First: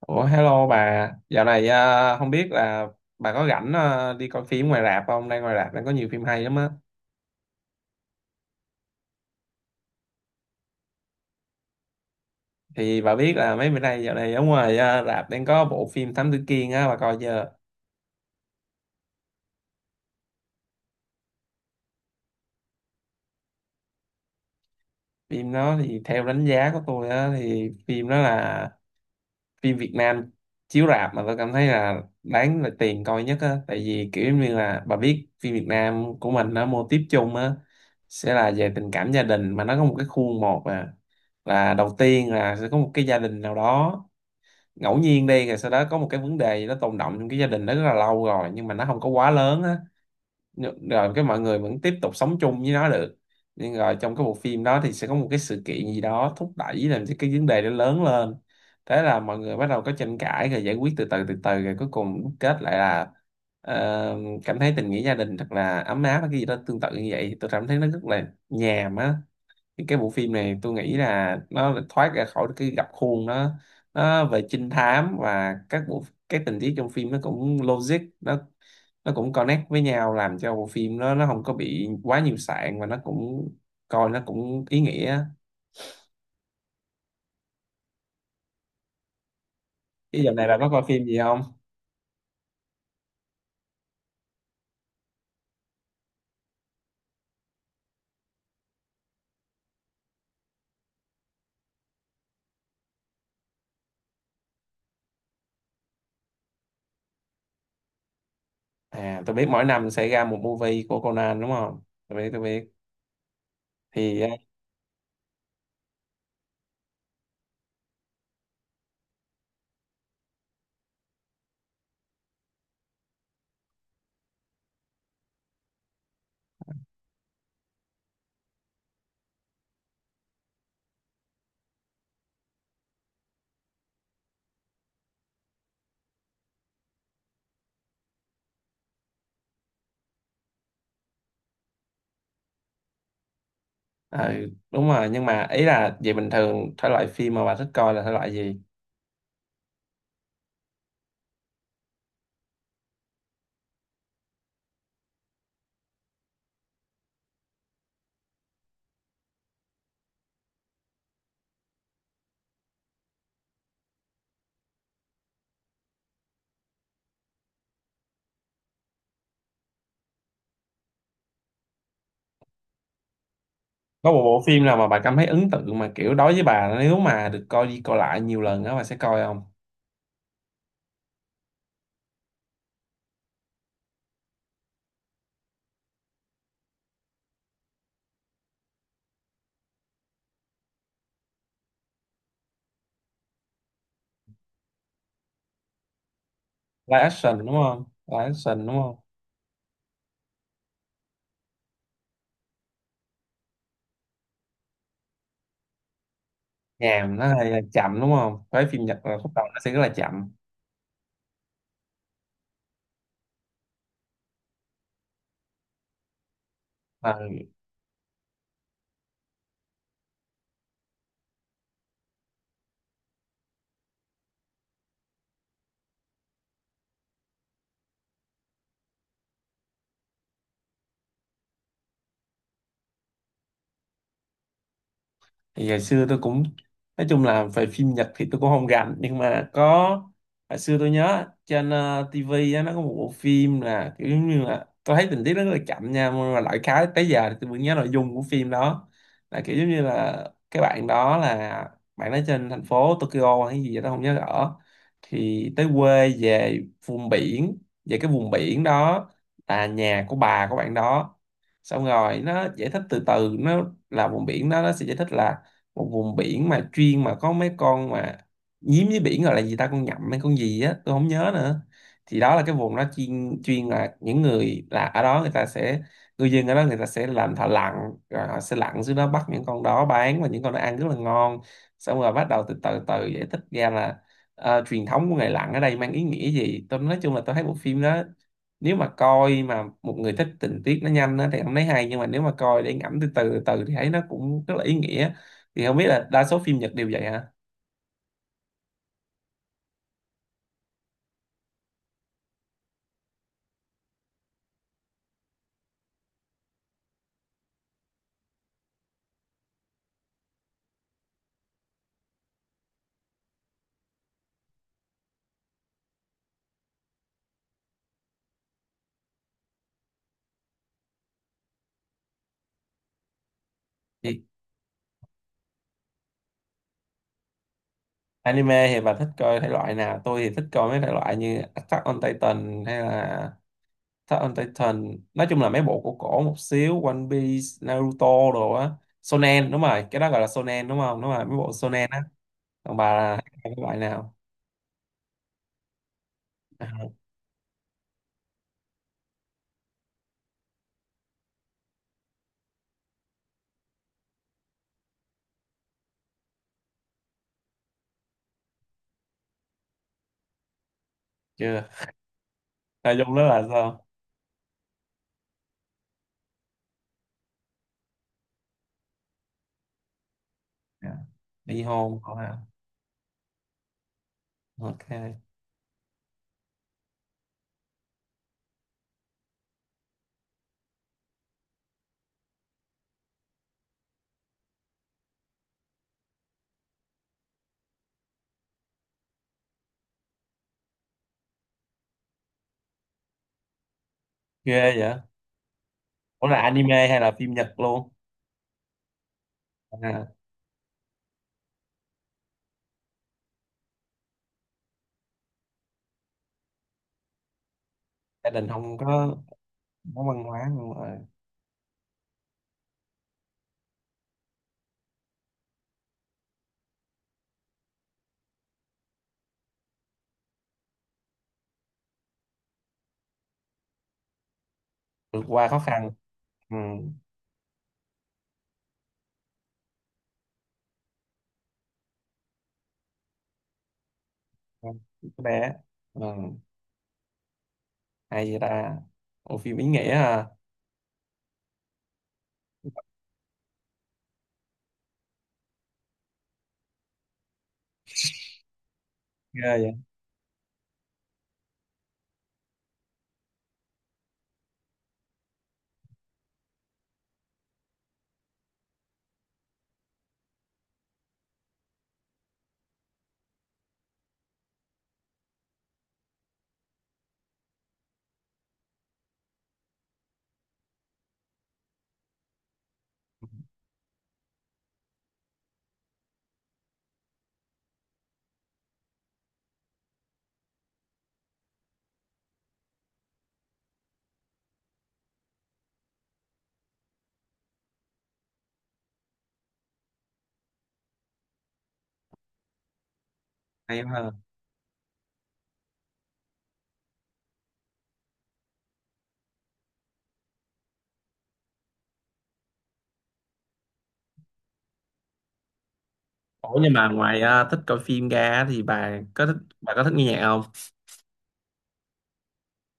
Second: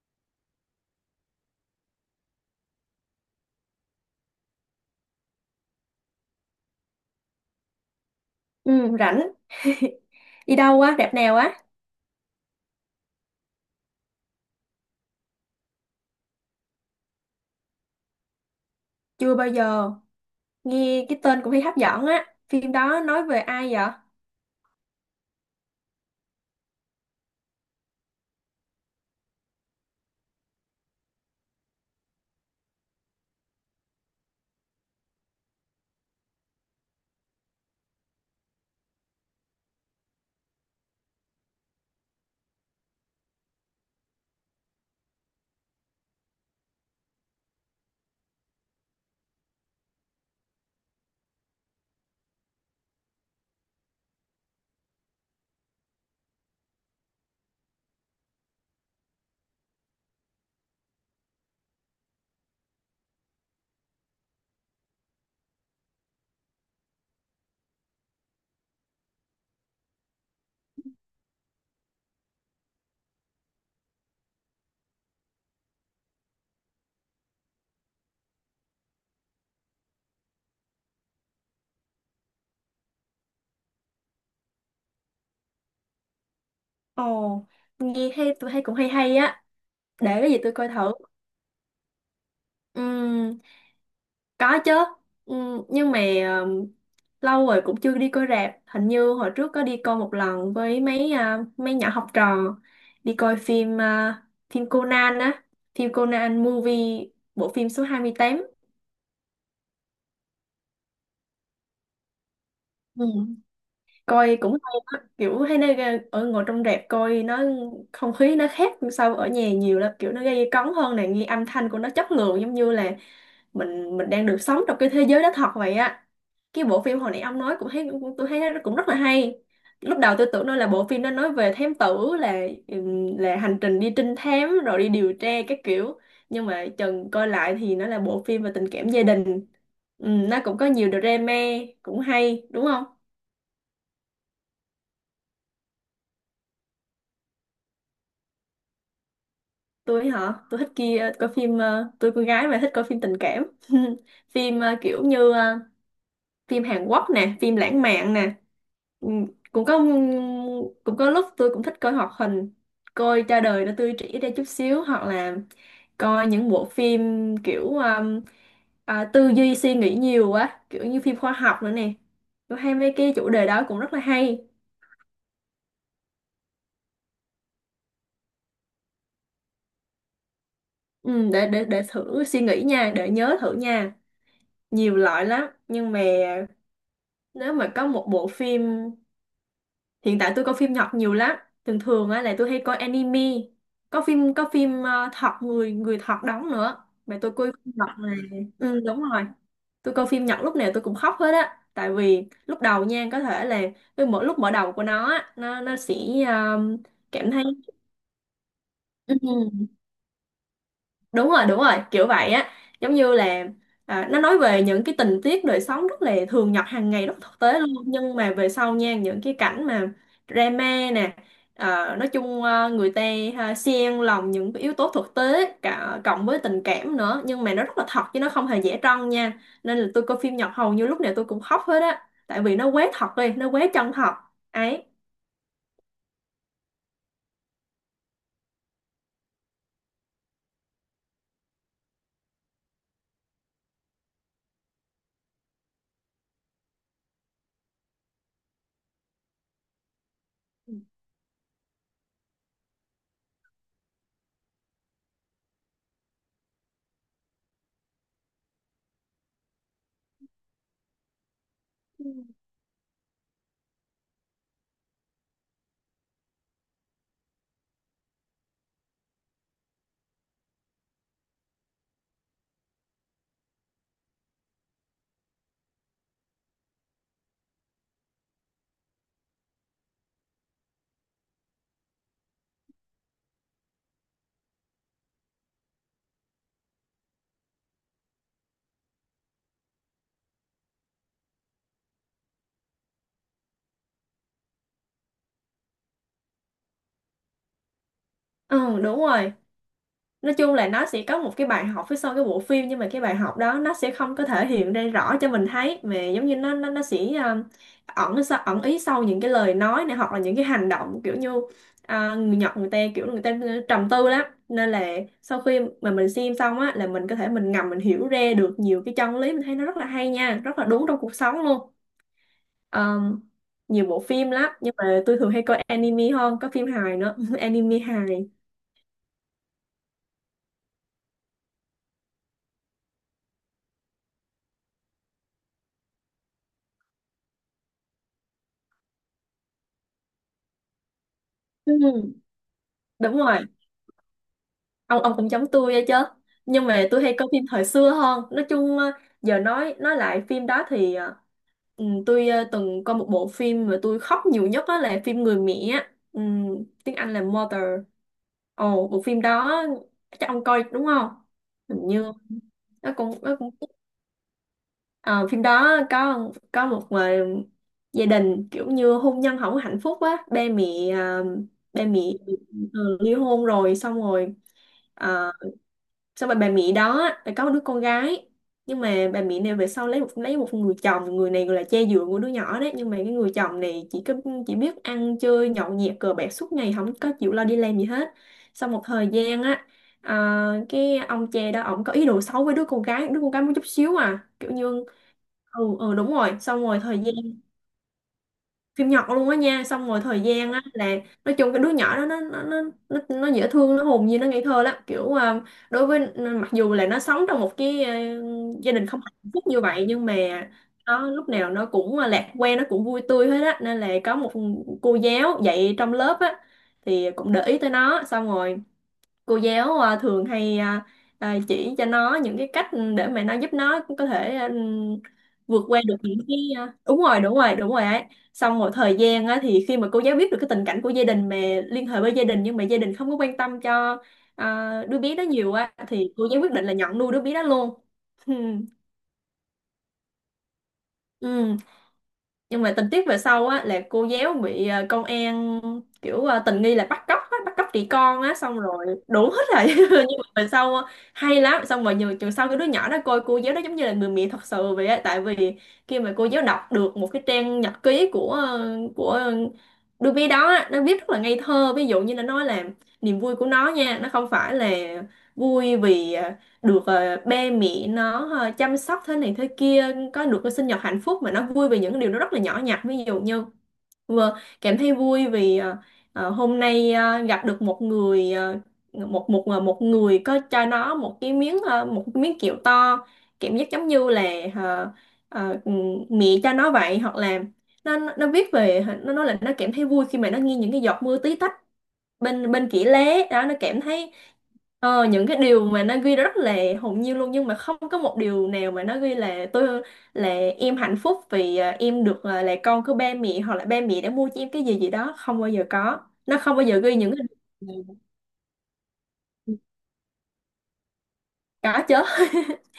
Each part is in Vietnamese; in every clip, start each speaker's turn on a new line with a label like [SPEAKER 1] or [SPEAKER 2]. [SPEAKER 1] Ủa, hello bà, dạo này không biết là bà có rảnh, đi coi phim ngoài rạp không? Đang ngoài rạp đang có nhiều phim hay lắm á.
[SPEAKER 2] Ừ, rảnh. Đi đâu á, rạp nào á?
[SPEAKER 1] Thì bà biết là mấy bữa nay dạo này ở ngoài, rạp đang có bộ phim Thám Tử Kiên á, bà coi chưa?
[SPEAKER 2] Chưa bao giờ. Nghe cái tên cũng thấy hấp dẫn á. Phim đó nói về ai vậy?
[SPEAKER 1] Phim đó thì theo đánh giá của tôi á thì phim đó là phim Việt Nam chiếu rạp mà tôi cảm thấy là đáng là tiền coi nhất á, tại vì kiểu như là bà biết phim Việt Nam của mình nó mô típ chung á sẽ là về tình cảm gia đình, mà nó có một cái khuôn, một à là đầu tiên là sẽ có một cái gia đình nào đó ngẫu nhiên đi, rồi sau đó có một cái vấn đề gì đó tồn đọng trong cái gia đình đó rất là lâu rồi nhưng mà nó không có quá lớn á, rồi cái mọi người vẫn tiếp tục sống chung với nó được, nhưng rồi trong cái bộ phim đó thì sẽ có một cái sự kiện gì đó thúc đẩy làm cho cái vấn đề nó lớn lên. Thế là mọi người bắt đầu có tranh cãi rồi giải quyết từ từ từ từ, rồi cuối cùng đúc kết lại là ờ, cảm thấy tình nghĩa gia đình thật là ấm áp hay cái gì đó tương tự như vậy, tôi cảm thấy nó rất là nhàm á. Thì cái bộ phim này tôi nghĩ là nó thoát ra khỏi cái gập khuôn, nó về trinh thám, và các bộ các tình tiết trong phim nó cũng logic, nó cũng connect với nhau, làm cho bộ phim nó không có bị quá nhiều sạn, và nó cũng coi nó cũng ý nghĩa.
[SPEAKER 2] Ồ, nghe hay, tôi hay cũng hay hay á. Để
[SPEAKER 1] Cái giờ
[SPEAKER 2] cái gì
[SPEAKER 1] này
[SPEAKER 2] tôi
[SPEAKER 1] bà có
[SPEAKER 2] coi
[SPEAKER 1] coi
[SPEAKER 2] thử.
[SPEAKER 1] phim gì không?
[SPEAKER 2] Ừm, có chứ. Nhưng mà ừm, lâu rồi cũng chưa đi coi rạp. Hình như hồi trước có đi coi một lần với mấy nhỏ học trò, đi coi phim Conan á, phim Conan movie, bộ phim số 28.
[SPEAKER 1] À, tôi biết mỗi năm sẽ ra một movie của Conan đúng không, tôi biết.
[SPEAKER 2] Ừ,
[SPEAKER 1] Thì
[SPEAKER 2] coi cũng hay đó. Kiểu hay, ở ngồi trong rạp coi, nó không khí nó khác so ở nhà nhiều lắm, kiểu nó gây cấn hơn, này nghe âm thanh của nó chất lượng giống như là mình đang được sống trong cái thế giới đó thật vậy á. Cái bộ phim hồi nãy ông nói cũng thấy tôi thấy nó cũng rất là hay. Lúc đầu tôi tưởng nó là bộ phim nó nói về thám tử, là hành trình đi trinh thám rồi đi điều tra các kiểu, nhưng mà chừng coi lại thì nó là bộ phim về tình cảm gia đình. Nó cũng có nhiều drama, cũng hay đúng không.
[SPEAKER 1] ờ, đúng rồi, nhưng mà ý là về bình thường thể loại phim mà bà thích coi là thể loại gì?
[SPEAKER 2] Tôi hả, tôi thích kia coi phim, tôi con gái mà, thích coi phim tình cảm. Phim, kiểu như, phim Hàn Quốc nè, phim lãng mạn nè. Ừ, cũng có ừ, cũng có lúc tôi cũng thích coi hoạt hình, coi cho đời nó tươi trẻ ra chút xíu, hoặc là coi những bộ phim kiểu tư duy suy nghĩ nhiều quá, kiểu như phim khoa học nữa nè. Tôi hay mấy cái chủ đề đó cũng rất là
[SPEAKER 1] Có một bộ
[SPEAKER 2] hay.
[SPEAKER 1] phim nào mà bà cảm thấy ấn tượng mà kiểu đối với bà, nếu mà được coi đi coi lại nhiều lần đó bà sẽ coi không?
[SPEAKER 2] Ừ, để thử suy nghĩ nha, để nhớ thử nha. Nhiều loại lắm, nhưng mà nếu mà có một bộ phim, hiện tại tôi coi phim Nhật nhiều lắm. Thường thường á là tôi hay coi anime. Có phim thật, người người thật đóng nữa.
[SPEAKER 1] Live
[SPEAKER 2] Mà tôi
[SPEAKER 1] action đúng
[SPEAKER 2] coi phim
[SPEAKER 1] không,
[SPEAKER 2] Nhật này.
[SPEAKER 1] live action đúng
[SPEAKER 2] Ừ,
[SPEAKER 1] không?
[SPEAKER 2] đúng rồi. Tôi coi phim Nhật lúc nào tôi cũng khóc hết á. Tại vì lúc đầu nha, có thể là cái mỗi lúc mở đầu của nó á, nó sẽ, ờ,
[SPEAKER 1] Nhàm, nó
[SPEAKER 2] cảm thấy.
[SPEAKER 1] hơi chậm đúng không, với phim Nhật là khúc đầu nó
[SPEAKER 2] Ừ.
[SPEAKER 1] sẽ rất là chậm.
[SPEAKER 2] Đúng rồi đúng rồi, kiểu vậy á, giống như là, nó nói về những cái tình tiết đời sống rất là thường nhật hàng ngày,
[SPEAKER 1] Ờ,
[SPEAKER 2] rất thực tế luôn, nhưng mà về sau nha, những cái cảnh mà drama nè, nói chung, người ta, xen lòng những cái yếu tố thực tế, cả cộng với tình cảm nữa, nhưng mà nó rất là thật chứ, nó không hề giả trân nha. Nên là tôi coi phim Nhật hầu như lúc nào tôi cũng khóc hết á, tại vì nó quá thật đi, nó quá chân thật ấy.
[SPEAKER 1] thì ngày xưa tôi cũng nói chung là về phim Nhật thì tôi cũng không rành, nhưng mà có hồi xưa tôi nhớ trên TV á, nó có một bộ phim là kiểu giống như là tôi thấy tình tiết nó rất là chậm nha, nhưng mà lại khá tới giờ thì tôi vẫn nhớ nội dung của phim đó, là kiểu giống như là cái bạn đó là bạn đó trên thành phố Tokyo hay gì đó không nhớ rõ, thì tới quê về vùng biển, về cái vùng biển đó là nhà của bà của bạn đó. Xong
[SPEAKER 2] Ừ,
[SPEAKER 1] rồi nó giải thích từ từ, nó là vùng biển đó nó sẽ giải thích là một vùng biển mà chuyên mà có mấy con mà nhím với biển, gọi là gì ta, con nhậm hay con gì á tôi không nhớ nữa. Thì đó là cái vùng đó chuyên chuyên là những người là ở đó người ta sẽ, người dân ở đó người ta sẽ làm thợ lặn, rồi họ sẽ lặn xuống đó bắt những con đó bán, và những con đó ăn rất là ngon. Xong rồi bắt đầu từ từ từ giải thích ra là truyền thống của nghề lặn ở đây mang ý nghĩa gì. Tôi nói chung là tôi thấy bộ phim đó, nếu mà coi mà một người thích tình tiết nó nhanh á thì không thấy hay, nhưng mà nếu mà coi để ngẫm từ từ từ thì thấy nó cũng rất là ý nghĩa. Thì không biết là đa số phim Nhật đều vậy hả?
[SPEAKER 2] ừ đúng rồi. Nói chung là nó sẽ có một cái bài học phía sau cái bộ phim, nhưng mà cái bài học đó nó sẽ không có thể hiện ra rõ cho mình thấy, mà giống như nó sẽ, ẩn ý sau những cái lời nói này, hoặc là những cái hành động, kiểu như, người Nhật người ta kiểu người ta, trầm tư lắm, nên là sau khi mà mình xem xong á, là mình có thể mình ngầm mình hiểu ra được nhiều cái chân lý, mình thấy nó rất là hay nha, rất là đúng trong cuộc sống luôn. Ờm, Nhiều bộ
[SPEAKER 1] Thì
[SPEAKER 2] phim lắm, nhưng mà tôi thường hay coi anime hơn, có phim hài nữa. Anime hài.
[SPEAKER 1] anime thì bà thích coi thể loại nào? Tôi thì thích coi mấy thể loại như Attack on Titan hay là Attack on Titan, nói chung là mấy bộ cổ cổ một xíu, One Piece, Naruto đồ á. Shonen, đúng rồi cái đó gọi là Shonen đúng không, đúng rồi mấy bộ Shonen á.
[SPEAKER 2] Ừ,
[SPEAKER 1] Còn bà là
[SPEAKER 2] đúng
[SPEAKER 1] hay
[SPEAKER 2] rồi,
[SPEAKER 1] coi cái loại nào?
[SPEAKER 2] ông cũng giống tôi vậy chứ, nhưng mà
[SPEAKER 1] À,
[SPEAKER 2] tôi hay coi phim thời xưa hơn. Nói chung, giờ nói lại phim đó thì, tôi, từng coi một bộ phim mà tôi khóc nhiều nhất, đó là phim Người Mẹ á. Ừ, tiếng Anh là Mother. Ồ, bộ phim đó chắc ông coi đúng không?
[SPEAKER 1] chưa,
[SPEAKER 2] Hình như nó
[SPEAKER 1] nội
[SPEAKER 2] cũng
[SPEAKER 1] dung đó
[SPEAKER 2] nó
[SPEAKER 1] là
[SPEAKER 2] cũng
[SPEAKER 1] sao?
[SPEAKER 2] Ờ, phim đó có một, gia đình kiểu như hôn nhân không có hạnh phúc á, ba mẹ
[SPEAKER 1] Dạ.
[SPEAKER 2] ờ,
[SPEAKER 1] Ly
[SPEAKER 2] ba
[SPEAKER 1] hôn
[SPEAKER 2] mẹ
[SPEAKER 1] hả? À,
[SPEAKER 2] ly hôn rồi. Xong rồi,
[SPEAKER 1] ok.
[SPEAKER 2] ờ, xong rồi bà Mỹ đó á, là có một đứa con gái, nhưng mà bà Mỹ này về sau lấy một người chồng, người này gọi là cha dượng của đứa nhỏ đấy, nhưng mà cái người chồng này chỉ biết ăn chơi nhậu nhẹt cờ bạc suốt ngày, không có chịu lo đi làm gì hết. Sau một thời gian á, cái ông cha đó ổng có ý đồ xấu với đứa con gái một chút xíu, à kiểu
[SPEAKER 1] Ghê
[SPEAKER 2] như.
[SPEAKER 1] vậy.
[SPEAKER 2] Ừ ừ đúng
[SPEAKER 1] Ủa
[SPEAKER 2] rồi,
[SPEAKER 1] là
[SPEAKER 2] xong
[SPEAKER 1] anime
[SPEAKER 2] rồi thời
[SPEAKER 1] hay là phim
[SPEAKER 2] gian,
[SPEAKER 1] Nhật luôn?
[SPEAKER 2] phim Nhật luôn á nha, xong rồi
[SPEAKER 1] À,
[SPEAKER 2] thời gian á là, nói chung cái đứa nhỏ đó nó dễ thương, nó hồn nhiên, nó ngây thơ lắm, kiểu, đối với, mặc dù là nó sống trong một cái,
[SPEAKER 1] gia đình
[SPEAKER 2] gia
[SPEAKER 1] không
[SPEAKER 2] đình không
[SPEAKER 1] có,
[SPEAKER 2] hạnh phúc như vậy,
[SPEAKER 1] có
[SPEAKER 2] nhưng mà
[SPEAKER 1] văn hóa, nhưng mà
[SPEAKER 2] nó lúc nào nó cũng, lạc quan, nó cũng vui tươi hết á. Nên là có một cô giáo dạy trong lớp á, thì cũng để ý tới nó, xong rồi cô giáo, thường hay, chỉ cho nó những cái cách để mà nó giúp nó có thể,
[SPEAKER 1] vượt qua khó
[SPEAKER 2] vượt qua
[SPEAKER 1] khăn.
[SPEAKER 2] được những cái,
[SPEAKER 1] Ừ.
[SPEAKER 2] đúng rồi đúng rồi đúng rồi ấy. Xong rồi thời gian á, thì khi mà cô giáo biết được cái tình cảnh của gia đình, mà liên hệ với gia đình, nhưng mà gia đình không có quan tâm cho,
[SPEAKER 1] Con
[SPEAKER 2] đứa bé đó
[SPEAKER 1] bé.
[SPEAKER 2] nhiều á,
[SPEAKER 1] Ừ.
[SPEAKER 2] thì cô giáo quyết định là nhận nuôi đứa bé đó luôn.
[SPEAKER 1] Hay vậy ta. Ủa phim ý nghĩa à.
[SPEAKER 2] Ừ. Nhưng mà tình tiết về sau á, là cô giáo bị, công an kiểu, tình nghi là bắt cóc á, bắt cóc trẻ con á, xong rồi đủ hết
[SPEAKER 1] Ghê
[SPEAKER 2] rồi.
[SPEAKER 1] vậy.
[SPEAKER 2] Nhưng mà về sau, hay lắm. Xong rồi nhiều trường sau, cái đứa nhỏ đó coi cô giáo đó giống như là người mẹ thật sự vậy á, tại vì khi mà cô giáo đọc được một cái trang nhật ký của đứa bé đó á, nó viết rất là ngây thơ, ví dụ như là nói là niềm vui của nó nha, nó không phải là vui vì, được, ba mẹ nó, chăm sóc thế này thế kia, có được cái sinh nhật hạnh phúc, mà nó vui về những cái điều nó rất là nhỏ nhặt, ví dụ như vừa cảm thấy vui vì, hôm nay, gặp được một người có cho nó một cái miếng kẹo to, cảm giác giống như là, ờ, ờ, mẹ cho nó vậy. Hoặc là nó viết về, nó nói là nó cảm thấy vui khi mà nó nghe những cái giọt mưa tí tách bên bên kỹ lế đó, nó cảm
[SPEAKER 1] Hay quá
[SPEAKER 2] thấy,
[SPEAKER 1] ha.
[SPEAKER 2] những cái điều mà nó ghi rất là hồn nhiên luôn, nhưng mà không có một điều nào mà nó ghi là tôi là em hạnh phúc vì, em được, là con của ba mẹ, hoặc là ba mẹ đã mua cho em cái gì gì đó, không bao giờ có, nó không
[SPEAKER 1] Ủa
[SPEAKER 2] bao
[SPEAKER 1] nhưng
[SPEAKER 2] giờ
[SPEAKER 1] mà
[SPEAKER 2] ghi những
[SPEAKER 1] ngoài,
[SPEAKER 2] cái
[SPEAKER 1] thích
[SPEAKER 2] điều
[SPEAKER 1] coi
[SPEAKER 2] này.
[SPEAKER 1] phim ra thì bà có thích nghe nhạc không?
[SPEAKER 2] Có chứ.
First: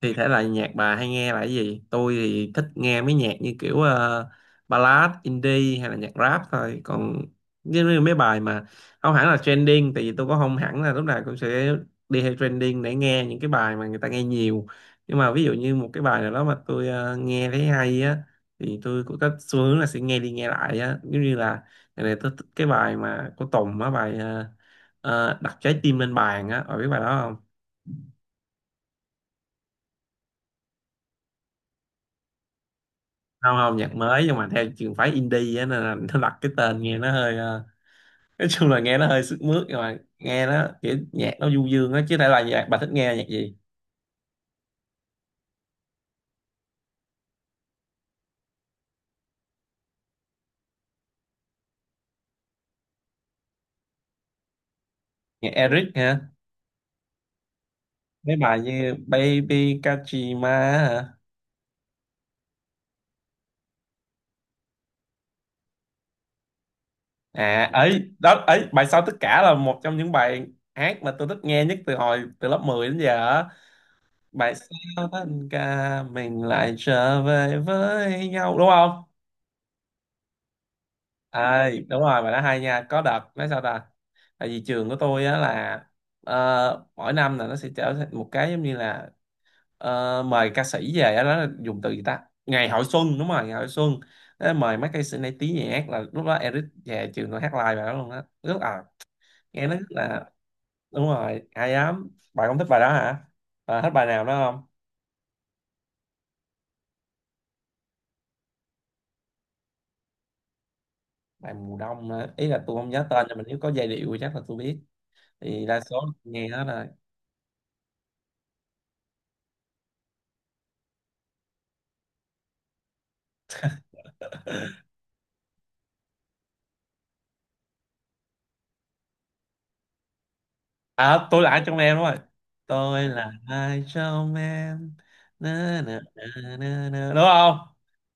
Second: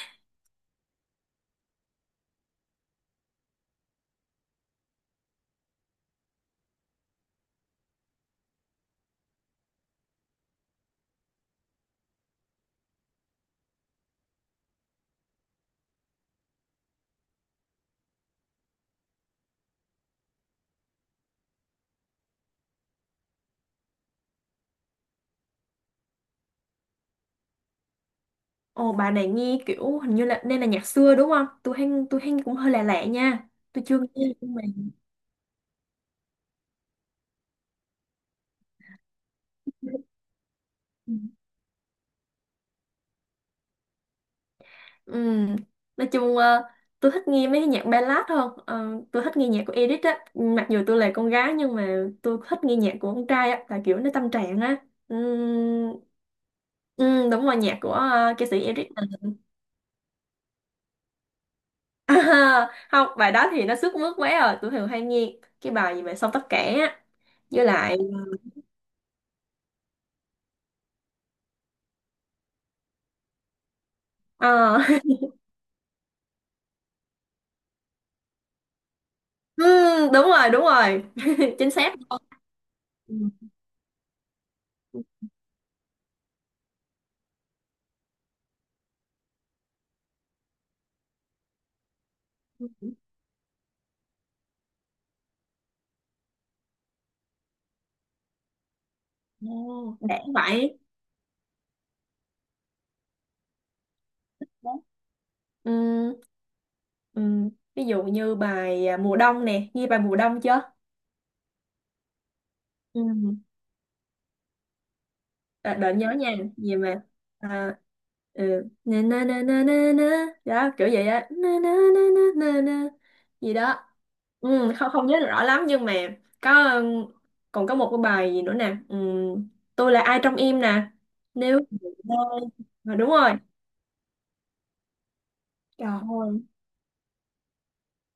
[SPEAKER 1] Thì thể loại nhạc bà hay nghe là cái gì? Tôi thì thích nghe mấy nhạc như kiểu ballad, indie hay là nhạc rap thôi, còn như như mấy bài mà không hẳn là trending, tại vì tôi cũng không hẳn là lúc nào cũng sẽ đi theo trending để nghe những cái bài mà người ta nghe nhiều, nhưng mà ví dụ như một cái bài nào đó mà tôi nghe thấy hay á thì tôi cũng có xu hướng là sẽ nghe đi nghe lại á, giống như là ngày này tôi thích cái bài mà của Tùng á, bài đặt trái tim lên bàn á, bà biết bài đó không?
[SPEAKER 2] Ồ, bà này nghe kiểu hình như là nên là nhạc xưa đúng không? Tôi hay cũng hơi lạ lạ nha.
[SPEAKER 1] Không không,
[SPEAKER 2] Tôi
[SPEAKER 1] nhạc
[SPEAKER 2] chưa
[SPEAKER 1] mới
[SPEAKER 2] nghe
[SPEAKER 1] nhưng mà theo
[SPEAKER 2] nhưng
[SPEAKER 1] trường phái indie á, nên là nó đặt cái tên nghe nó hơi nói chung là nghe nó hơi sức mướt, nhưng mà nghe nó kiểu
[SPEAKER 2] mà.
[SPEAKER 1] nhạc nó du dương á chứ, thể là nhạc bà thích nghe nhạc gì?
[SPEAKER 2] Ừm, Nói chung, tôi thích nghe mấy cái nhạc ballad hơn. Ờ, tôi thích nghe nhạc của Edith á, mặc dù tôi là con gái nhưng mà tôi thích nghe nhạc của con trai á, là kiểu nó tâm trạng á.
[SPEAKER 1] Nhạc Eric
[SPEAKER 2] Ừm,
[SPEAKER 1] hả,
[SPEAKER 2] đúng rồi, nhạc của,
[SPEAKER 1] mấy
[SPEAKER 2] ca
[SPEAKER 1] bài
[SPEAKER 2] sĩ Edith
[SPEAKER 1] như Baby Kajima, hả?
[SPEAKER 2] không, bài đó thì nó sức mướt quá rồi. Tôi thường hay nghe cái bài gì mà xong tất cả á, với
[SPEAKER 1] À,
[SPEAKER 2] lại,
[SPEAKER 1] ấy đó ấy, bài sau tất cả là một trong những bài hát mà tôi thích nghe nhất từ hồi từ lớp 10 đến giờ á. Bài
[SPEAKER 2] ờ,
[SPEAKER 1] sau tất cả mình lại trở về với nhau đúng không?
[SPEAKER 2] đúng rồi đúng rồi.
[SPEAKER 1] À,
[SPEAKER 2] Chính xác.
[SPEAKER 1] đúng rồi, mà nó hay nha, có đợt
[SPEAKER 2] Ừ.
[SPEAKER 1] nói sao ta, tại vì trường của tôi á là mỗi năm là nó sẽ trở thành một cái giống như là mời ca sĩ về á, đó là dùng từ gì ta, ngày hội xuân, đúng rồi ngày hội xuân. Nó mời mấy ca sĩ nổi tiếng nhà hát, là lúc đó Eric về trường tôi hát live bài đó luôn á, rất à nghe nó rất
[SPEAKER 2] Ồ, để
[SPEAKER 1] là,
[SPEAKER 2] vậy.
[SPEAKER 1] đúng rồi hay lắm, bạn không thích bài đó hả? Bạn thích bài nào đó không?
[SPEAKER 2] Ừ. Ừ. Ví dụ như bài, mùa đông nè, nghe bài mùa đông chưa?
[SPEAKER 1] Bài mùa đông á, ý là tôi không
[SPEAKER 2] Ừ.
[SPEAKER 1] nhớ tên, nhưng mà nếu có giai điệu thì chắc là tôi biết. Thì
[SPEAKER 2] À,
[SPEAKER 1] đa
[SPEAKER 2] đợi
[SPEAKER 1] số
[SPEAKER 2] nhớ nha,
[SPEAKER 1] nghe đó.
[SPEAKER 2] gì mà, à, ừ. Na na na na na na đó, kiểu vậy á, na na na na na na gì đó. Ừ, không không nhớ rõ lắm nhưng mà có, còn có một cái bài gì nữa nè, ừ. Tôi là ai trong em nè,
[SPEAKER 1] À, tôi là
[SPEAKER 2] nếu
[SPEAKER 1] ai trong em, đúng rồi. Tôi
[SPEAKER 2] đúng
[SPEAKER 1] là
[SPEAKER 2] rồi.
[SPEAKER 1] ai trong em. Na,
[SPEAKER 2] Trời
[SPEAKER 1] na, na,
[SPEAKER 2] ơi.
[SPEAKER 1] na, na. Đúng không?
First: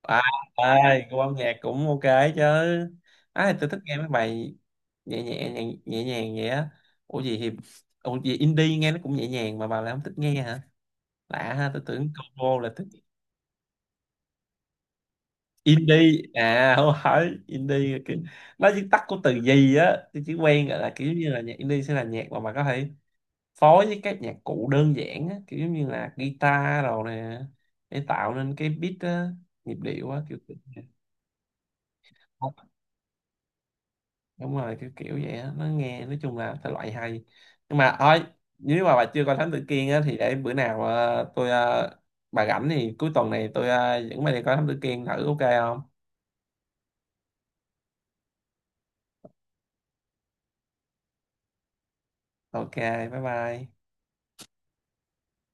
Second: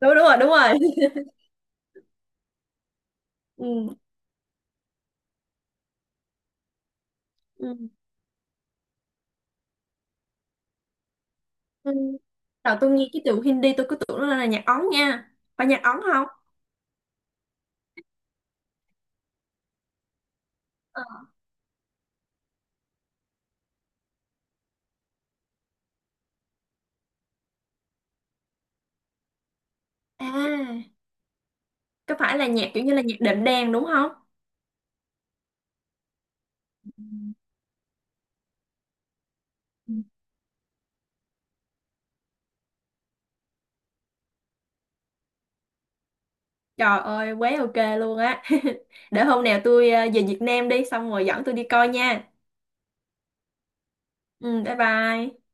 [SPEAKER 2] Đúng
[SPEAKER 1] À,
[SPEAKER 2] đúng rồi đúng rồi.
[SPEAKER 1] ai, cô âm nhạc cũng ok chứ. À, tôi thích
[SPEAKER 2] Ừ.
[SPEAKER 1] nghe mấy bài nhẹ nhẹ nhẹ, nhẹ nhàng vậy á. Ủa gì thì,
[SPEAKER 2] Ừ.
[SPEAKER 1] ủa gì indie nghe nó cũng nhẹ nhàng mà bà lại không thích nghe hả? Lạ ha, tôi
[SPEAKER 2] Ừ.
[SPEAKER 1] tưởng cô là
[SPEAKER 2] Đầu
[SPEAKER 1] thích
[SPEAKER 2] tôi nghe cái từ Hindi tôi cứ tưởng nó là nhạc Ấn nha, phải nhạc Ấn
[SPEAKER 1] indie.
[SPEAKER 2] không?
[SPEAKER 1] À, không, phải indie là kiểu nó viết tắt của từ gì á. Tôi chỉ quen gọi là kiểu như là nhạc indie sẽ là nhạc mà bà có thể phối với các nhạc cụ đơn giản á, kiểu giống như là guitar rồi nè, để tạo nên cái beat á, nhịp điệu á kiểu.
[SPEAKER 2] À, có phải là nhạc kiểu như là nhạc đệm đàn đúng không?
[SPEAKER 1] Đúng rồi kiểu kiểu vậy á, nó nghe nói chung là thể loại hay, nhưng mà thôi, nếu mà bà chưa coi Thám Tử Kiên
[SPEAKER 2] Ừ.
[SPEAKER 1] á thì để bữa nào tôi bà rảnh thì cuối tuần này tôi dẫn bà đi coi Thám Tử Kiên thử, ok không?
[SPEAKER 2] Trời ơi, quá ok luôn á. Để hôm nào tôi, về Việt Nam đi, xong rồi dẫn tôi đi coi nha.
[SPEAKER 1] Ok, bye bye.
[SPEAKER 2] Ừ, bye bye.